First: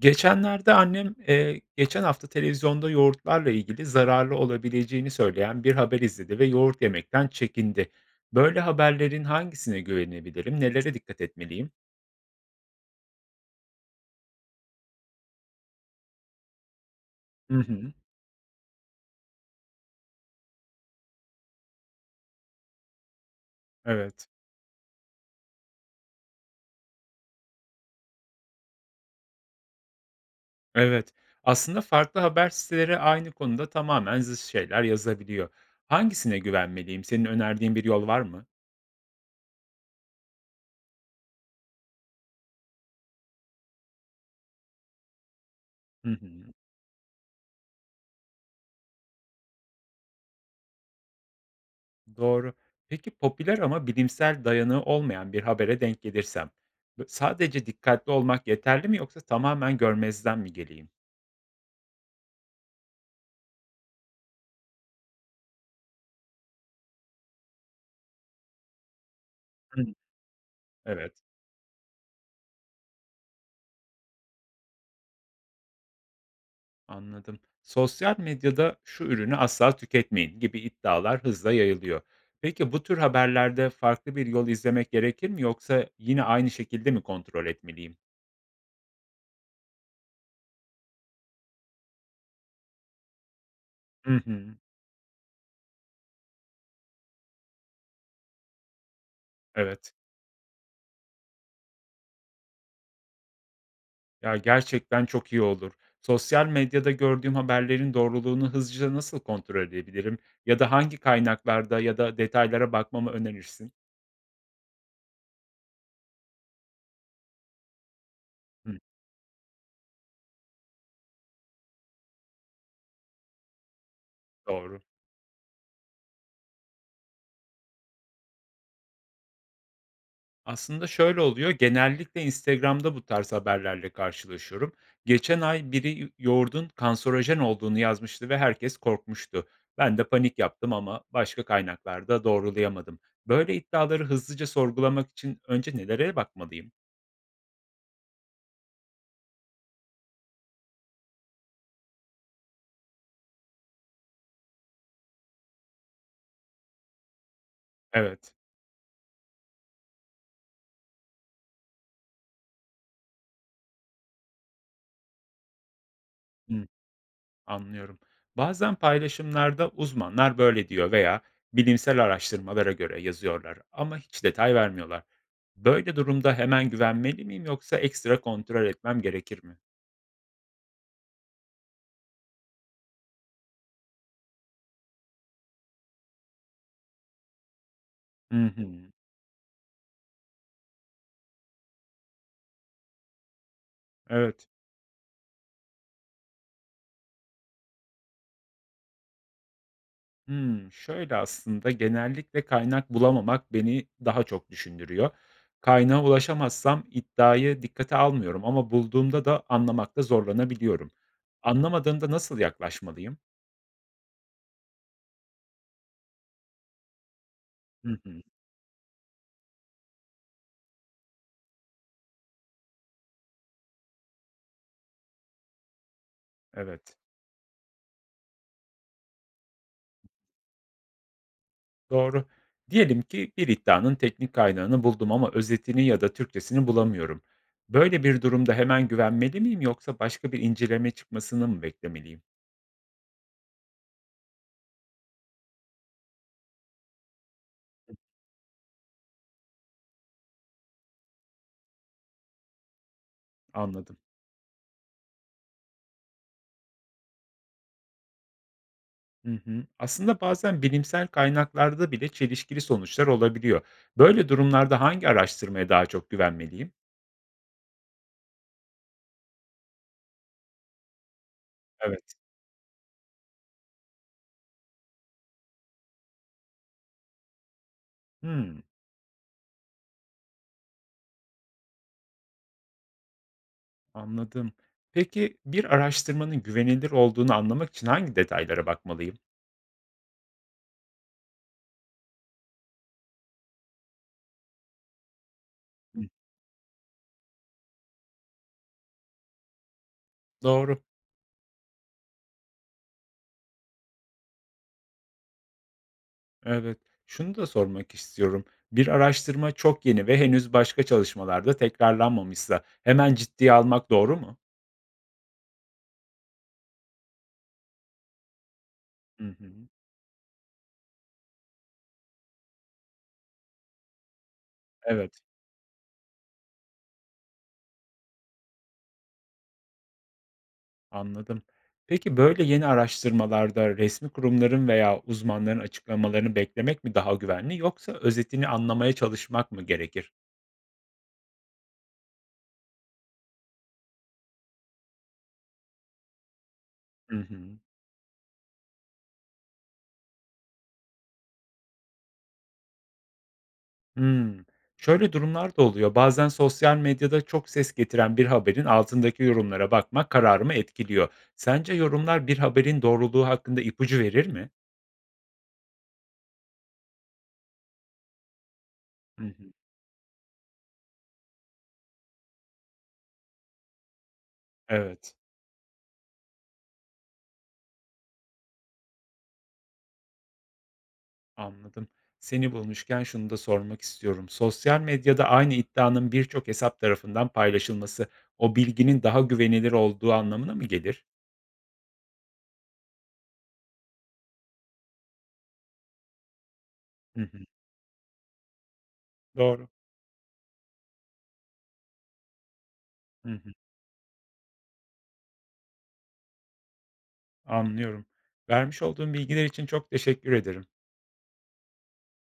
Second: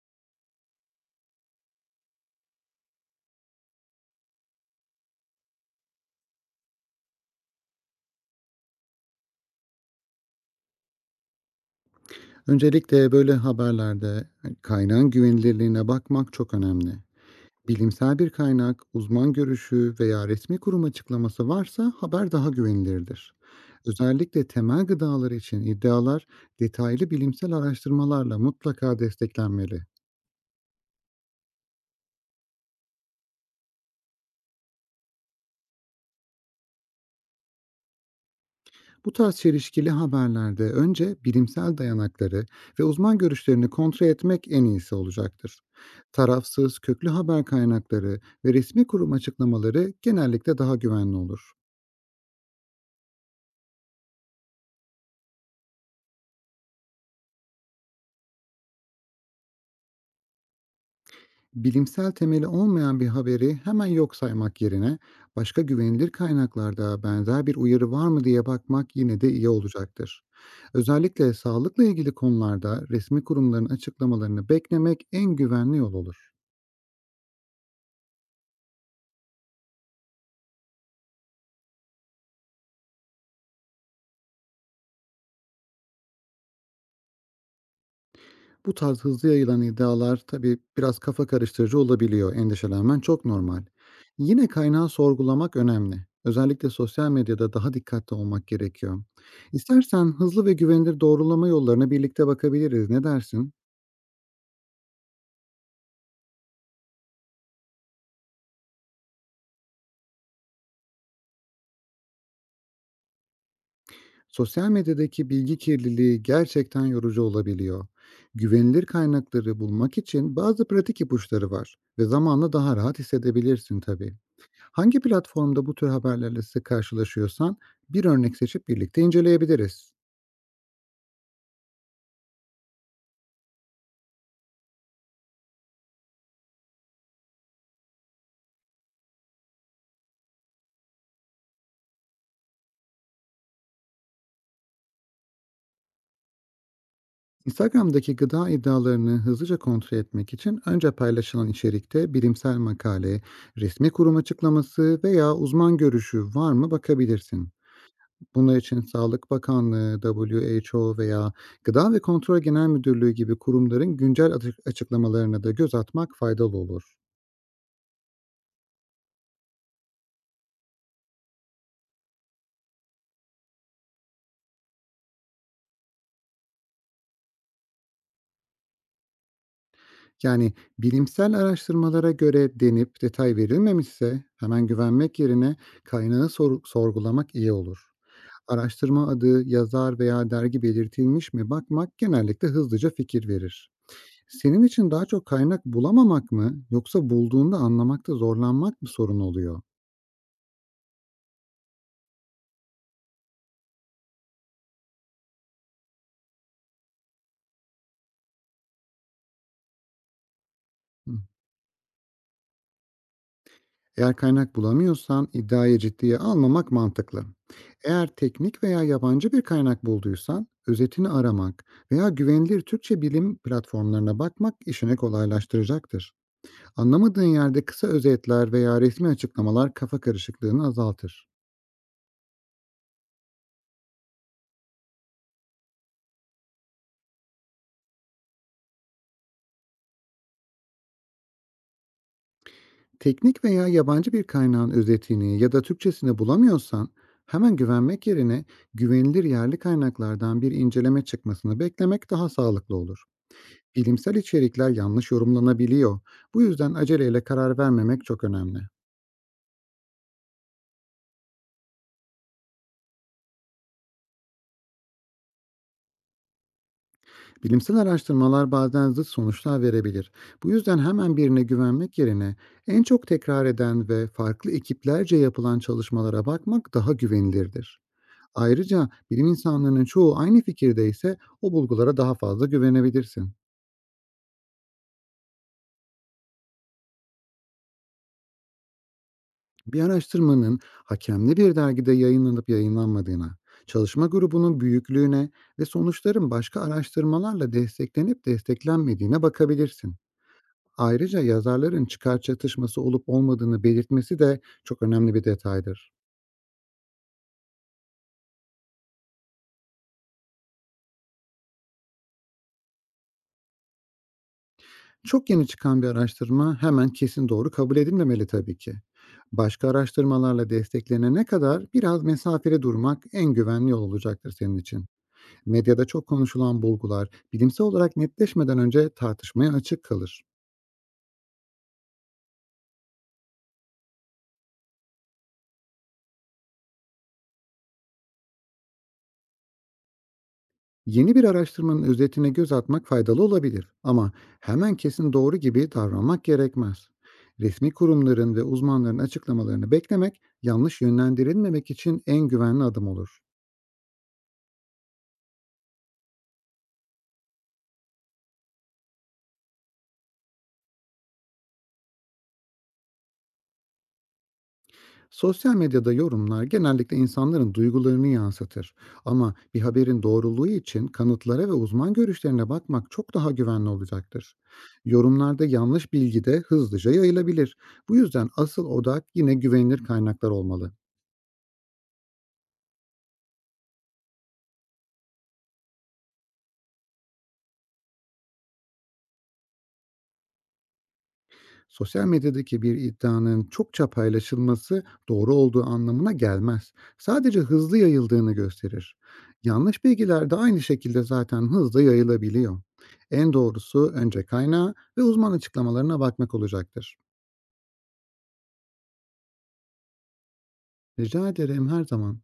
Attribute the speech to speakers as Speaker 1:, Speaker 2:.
Speaker 1: Geçenlerde geçen hafta televizyonda yoğurtlarla ilgili zararlı olabileceğini söyleyen bir haber izledi ve yoğurt yemekten çekindi. Böyle haberlerin hangisine güvenebilirim? Nelere dikkat etmeliyim?
Speaker 2: Öncelikle böyle haberlerde hani kaynağın güvenilirliğine bakmak çok önemli.
Speaker 1: Hı hı.
Speaker 2: Bilimsel bir kaynak, uzman görüşü veya resmi kurum açıklaması varsa haber daha güvenilirdir.
Speaker 1: Evet.
Speaker 2: Özellikle temel gıdalar için iddialar detaylı bilimsel araştırmalarla mutlaka desteklenmeli.
Speaker 1: Evet. Aslında farklı haber siteleri aynı konuda tamamen zıt şeyler yazabiliyor. Hangisine güvenmeliyim? Senin önerdiğin bir yol var mı?
Speaker 2: Bu tarz çelişkili haberlerde önce bilimsel dayanakları ve uzman görüşlerini kontrol etmek en iyisi olacaktır.
Speaker 1: Hı hı.
Speaker 2: Tarafsız, köklü haber kaynakları ve resmi kurum açıklamaları genellikle daha güvenli olur.
Speaker 1: Doğru. Peki popüler ama bilimsel dayanağı olmayan bir habere denk gelirsem, sadece dikkatli olmak yeterli mi yoksa tamamen görmezden mi geleyim?
Speaker 2: Bilimsel temeli olmayan bir haberi hemen yok saymak yerine başka güvenilir kaynaklarda benzer bir uyarı var mı diye bakmak yine de iyi
Speaker 1: Hımm.
Speaker 2: olacaktır.
Speaker 1: Evet,
Speaker 2: Özellikle sağlıkla ilgili konularda resmi kurumların açıklamalarını beklemek en güvenli yol olur.
Speaker 1: anladım. Sosyal medyada "Şu ürünü asla tüketmeyin." gibi iddialar hızla yayılıyor. Peki bu tür haberlerde farklı bir yol izlemek gerekir mi yoksa yine aynı şekilde mi kontrol etmeliyim?
Speaker 2: Bu tarz hızlı yayılan iddialar tabii biraz kafa karıştırıcı olabiliyor. Endişelenmen çok normal.
Speaker 1: Hı
Speaker 2: Yine
Speaker 1: hı.
Speaker 2: kaynağı sorgulamak önemli. Özellikle sosyal medyada daha dikkatli olmak gerekiyor.
Speaker 1: Evet.
Speaker 2: İstersen hızlı ve güvenilir doğrulama yollarına birlikte bakabiliriz. Ne dersin?
Speaker 1: Ya, gerçekten çok iyi olur. Sosyal medyada gördüğüm haberlerin doğruluğunu hızlıca nasıl kontrol edebilirim ya da hangi kaynaklarda ya da detaylara bakmamı önerirsin?
Speaker 2: Sosyal medyadaki bilgi kirliliği gerçekten yorucu olabiliyor.
Speaker 1: Hıı,
Speaker 2: Güvenilir kaynakları bulmak için bazı pratik ipuçları var ve zamanla daha rahat hissedebilirsin tabii.
Speaker 1: doğru.
Speaker 2: Hangi platformda bu tür haberlerle sık karşılaşıyorsan bir örnek seçip birlikte inceleyebiliriz.
Speaker 1: Aslında şöyle oluyor, genellikle Instagram'da bu tarz haberlerle karşılaşıyorum. Geçen ay biri yoğurdun kanserojen olduğunu yazmıştı ve herkes korkmuştu. Ben de panik yaptım ama başka kaynaklarda doğrulayamadım. Böyle iddiaları hızlıca sorgulamak için önce nelere bakmalıyım?
Speaker 2: Instagram'daki gıda iddialarını hızlıca kontrol etmek için önce paylaşılan içerikte bilimsel makale, resmi kurum açıklaması veya uzman görüşü var mı bakabilirsin.
Speaker 1: Evet.
Speaker 2: Bunun için Sağlık Bakanlığı, WHO veya Gıda ve Kontrol Genel Müdürlüğü gibi kurumların güncel açıklamalarına da göz atmak faydalı olur.
Speaker 1: Anlıyorum. Bazen paylaşımlarda uzmanlar böyle diyor veya bilimsel araştırmalara göre yazıyorlar ama hiç detay vermiyorlar. Böyle durumda hemen güvenmeli miyim yoksa ekstra kontrol etmem gerekir mi?
Speaker 2: Yani, bilimsel araştırmalara göre denip detay verilmemişse hemen güvenmek yerine kaynağı sorgulamak iyi olur.
Speaker 1: Hı hı.
Speaker 2: Araştırma adı, yazar veya dergi belirtilmiş mi bakmak genellikle hızlıca fikir verir.
Speaker 1: Evet.
Speaker 2: Senin için daha çok kaynak bulamamak mı yoksa bulduğunda anlamakta zorlanmak mı sorun oluyor?
Speaker 1: Hmm, şöyle aslında genellikle kaynak bulamamak beni daha çok düşündürüyor. Kaynağa ulaşamazsam iddiayı dikkate almıyorum ama bulduğumda da anlamakta zorlanabiliyorum.
Speaker 2: Hı.
Speaker 1: Anlamadığımda nasıl yaklaşmalıyım?
Speaker 2: Eğer kaynak bulamıyorsan iddiayı ciddiye almamak mantıklı.
Speaker 1: Hı
Speaker 2: Eğer
Speaker 1: hı.
Speaker 2: teknik veya yabancı bir kaynak bulduysan özetini aramak veya güvenilir Türkçe bilim platformlarına bakmak işini kolaylaştıracaktır.
Speaker 1: Evet.
Speaker 2: Anlamadığın yerde kısa özetler veya resmi açıklamalar kafa karışıklığını azaltır.
Speaker 1: Doğru. Diyelim ki bir iddianın teknik kaynağını buldum ama özetini ya da Türkçesini bulamıyorum. Böyle bir durumda hemen güvenmeli miyim yoksa başka bir inceleme çıkmasını mı beklemeliyim?
Speaker 2: Teknik veya yabancı bir kaynağın özetini ya da Türkçesini bulamıyorsan hemen güvenmek yerine güvenilir yerli kaynaklardan bir inceleme çıkmasını beklemek daha sağlıklı olur.
Speaker 1: Anladım.
Speaker 2: Bilimsel içerikler yanlış yorumlanabiliyor. Bu yüzden aceleyle karar vermemek çok önemli.
Speaker 1: Hı hı. Aslında bazen bilimsel kaynaklarda bile çelişkili sonuçlar olabiliyor. Böyle durumlarda hangi araştırmaya daha çok güvenmeliyim?
Speaker 2: Bilimsel araştırmalar bazen zıt sonuçlar verebilir. Bu yüzden hemen birine güvenmek
Speaker 1: Evet.
Speaker 2: yerine en çok tekrar eden ve farklı ekiplerce yapılan çalışmalara bakmak daha güvenilirdir.
Speaker 1: Hmm,
Speaker 2: Ayrıca bilim insanlarının çoğu aynı fikirdeyse o bulgulara daha fazla güvenebilirsin.
Speaker 1: anladım. Peki bir araştırmanın güvenilir olduğunu anlamak için hangi detaylara bakmalıyım?
Speaker 2: Bir araştırmanın hakemli bir dergide yayınlanıp yayınlanmadığına, çalışma grubunun büyüklüğüne ve
Speaker 1: Hı,
Speaker 2: sonuçların başka araştırmalarla desteklenip desteklenmediğine bakabilirsin.
Speaker 1: doğru.
Speaker 2: Ayrıca yazarların çıkar çatışması olup olmadığını belirtmesi de çok önemli bir detaydır.
Speaker 1: Evet. Şunu da sormak istiyorum. Bir araştırma çok yeni ve henüz başka çalışmalarda tekrarlanmamışsa hemen ciddiye almak doğru mu?
Speaker 2: Çok yeni çıkan bir araştırma hemen kesin doğru kabul edilmemeli tabii ki.
Speaker 1: Hı hı.
Speaker 2: Başka araştırmalarla desteklenene kadar biraz mesafeli durmak en güvenli yol olacaktır senin için.
Speaker 1: Evet,
Speaker 2: Medyada çok konuşulan bulgular bilimsel olarak netleşmeden önce tartışmaya açık kalır.
Speaker 1: anladım. Peki böyle yeni araştırmalarda resmi kurumların veya uzmanların açıklamalarını beklemek mi daha güvenli yoksa özetini anlamaya çalışmak mı gerekir?
Speaker 2: Yeni bir araştırmanın özetine göz atmak faydalı olabilir ama hemen kesin doğru gibi davranmak gerekmez.
Speaker 1: Hı hı.
Speaker 2: Resmi kurumların ve uzmanların açıklamalarını beklemek yanlış yönlendirilmemek için en güvenli adım olur.
Speaker 1: Hımm. Şöyle durumlar da oluyor. Bazen sosyal medyada çok ses getiren bir haberin altındaki yorumlara bakmak kararımı etkiliyor. Sence yorumlar bir haberin doğruluğu hakkında ipucu verir mi?
Speaker 2: Sosyal medyada yorumlar genellikle insanların duygularını yansıtır.
Speaker 1: Hı
Speaker 2: Ama
Speaker 1: hı.
Speaker 2: bir haberin doğruluğu için kanıtlara ve uzman görüşlerine bakmak çok daha güvenli olacaktır.
Speaker 1: Evet,
Speaker 2: Yorumlarda yanlış bilgi de hızlıca yayılabilir. Bu yüzden asıl odak yine güvenilir kaynaklar olmalı.
Speaker 1: anladım. Seni bulmuşken şunu da sormak istiyorum. Sosyal medyada aynı iddianın birçok hesap tarafından paylaşılması, o bilginin daha güvenilir olduğu anlamına mı gelir?
Speaker 2: Sosyal medyadaki bir iddianın çokça paylaşılması doğru olduğu anlamına gelmez.
Speaker 1: Hı hı.
Speaker 2: Sadece hızlı yayıldığını gösterir.
Speaker 1: Doğru.
Speaker 2: Yanlış bilgiler de aynı şekilde zaten hızla yayılabiliyor. En
Speaker 1: Hı hı.
Speaker 2: doğrusu önce kaynağa ve uzman açıklamalarına bakmak olacaktır.
Speaker 1: Anlıyorum. Vermiş olduğun bilgiler için çok teşekkür ederim.
Speaker 2: Rica ederim her zaman.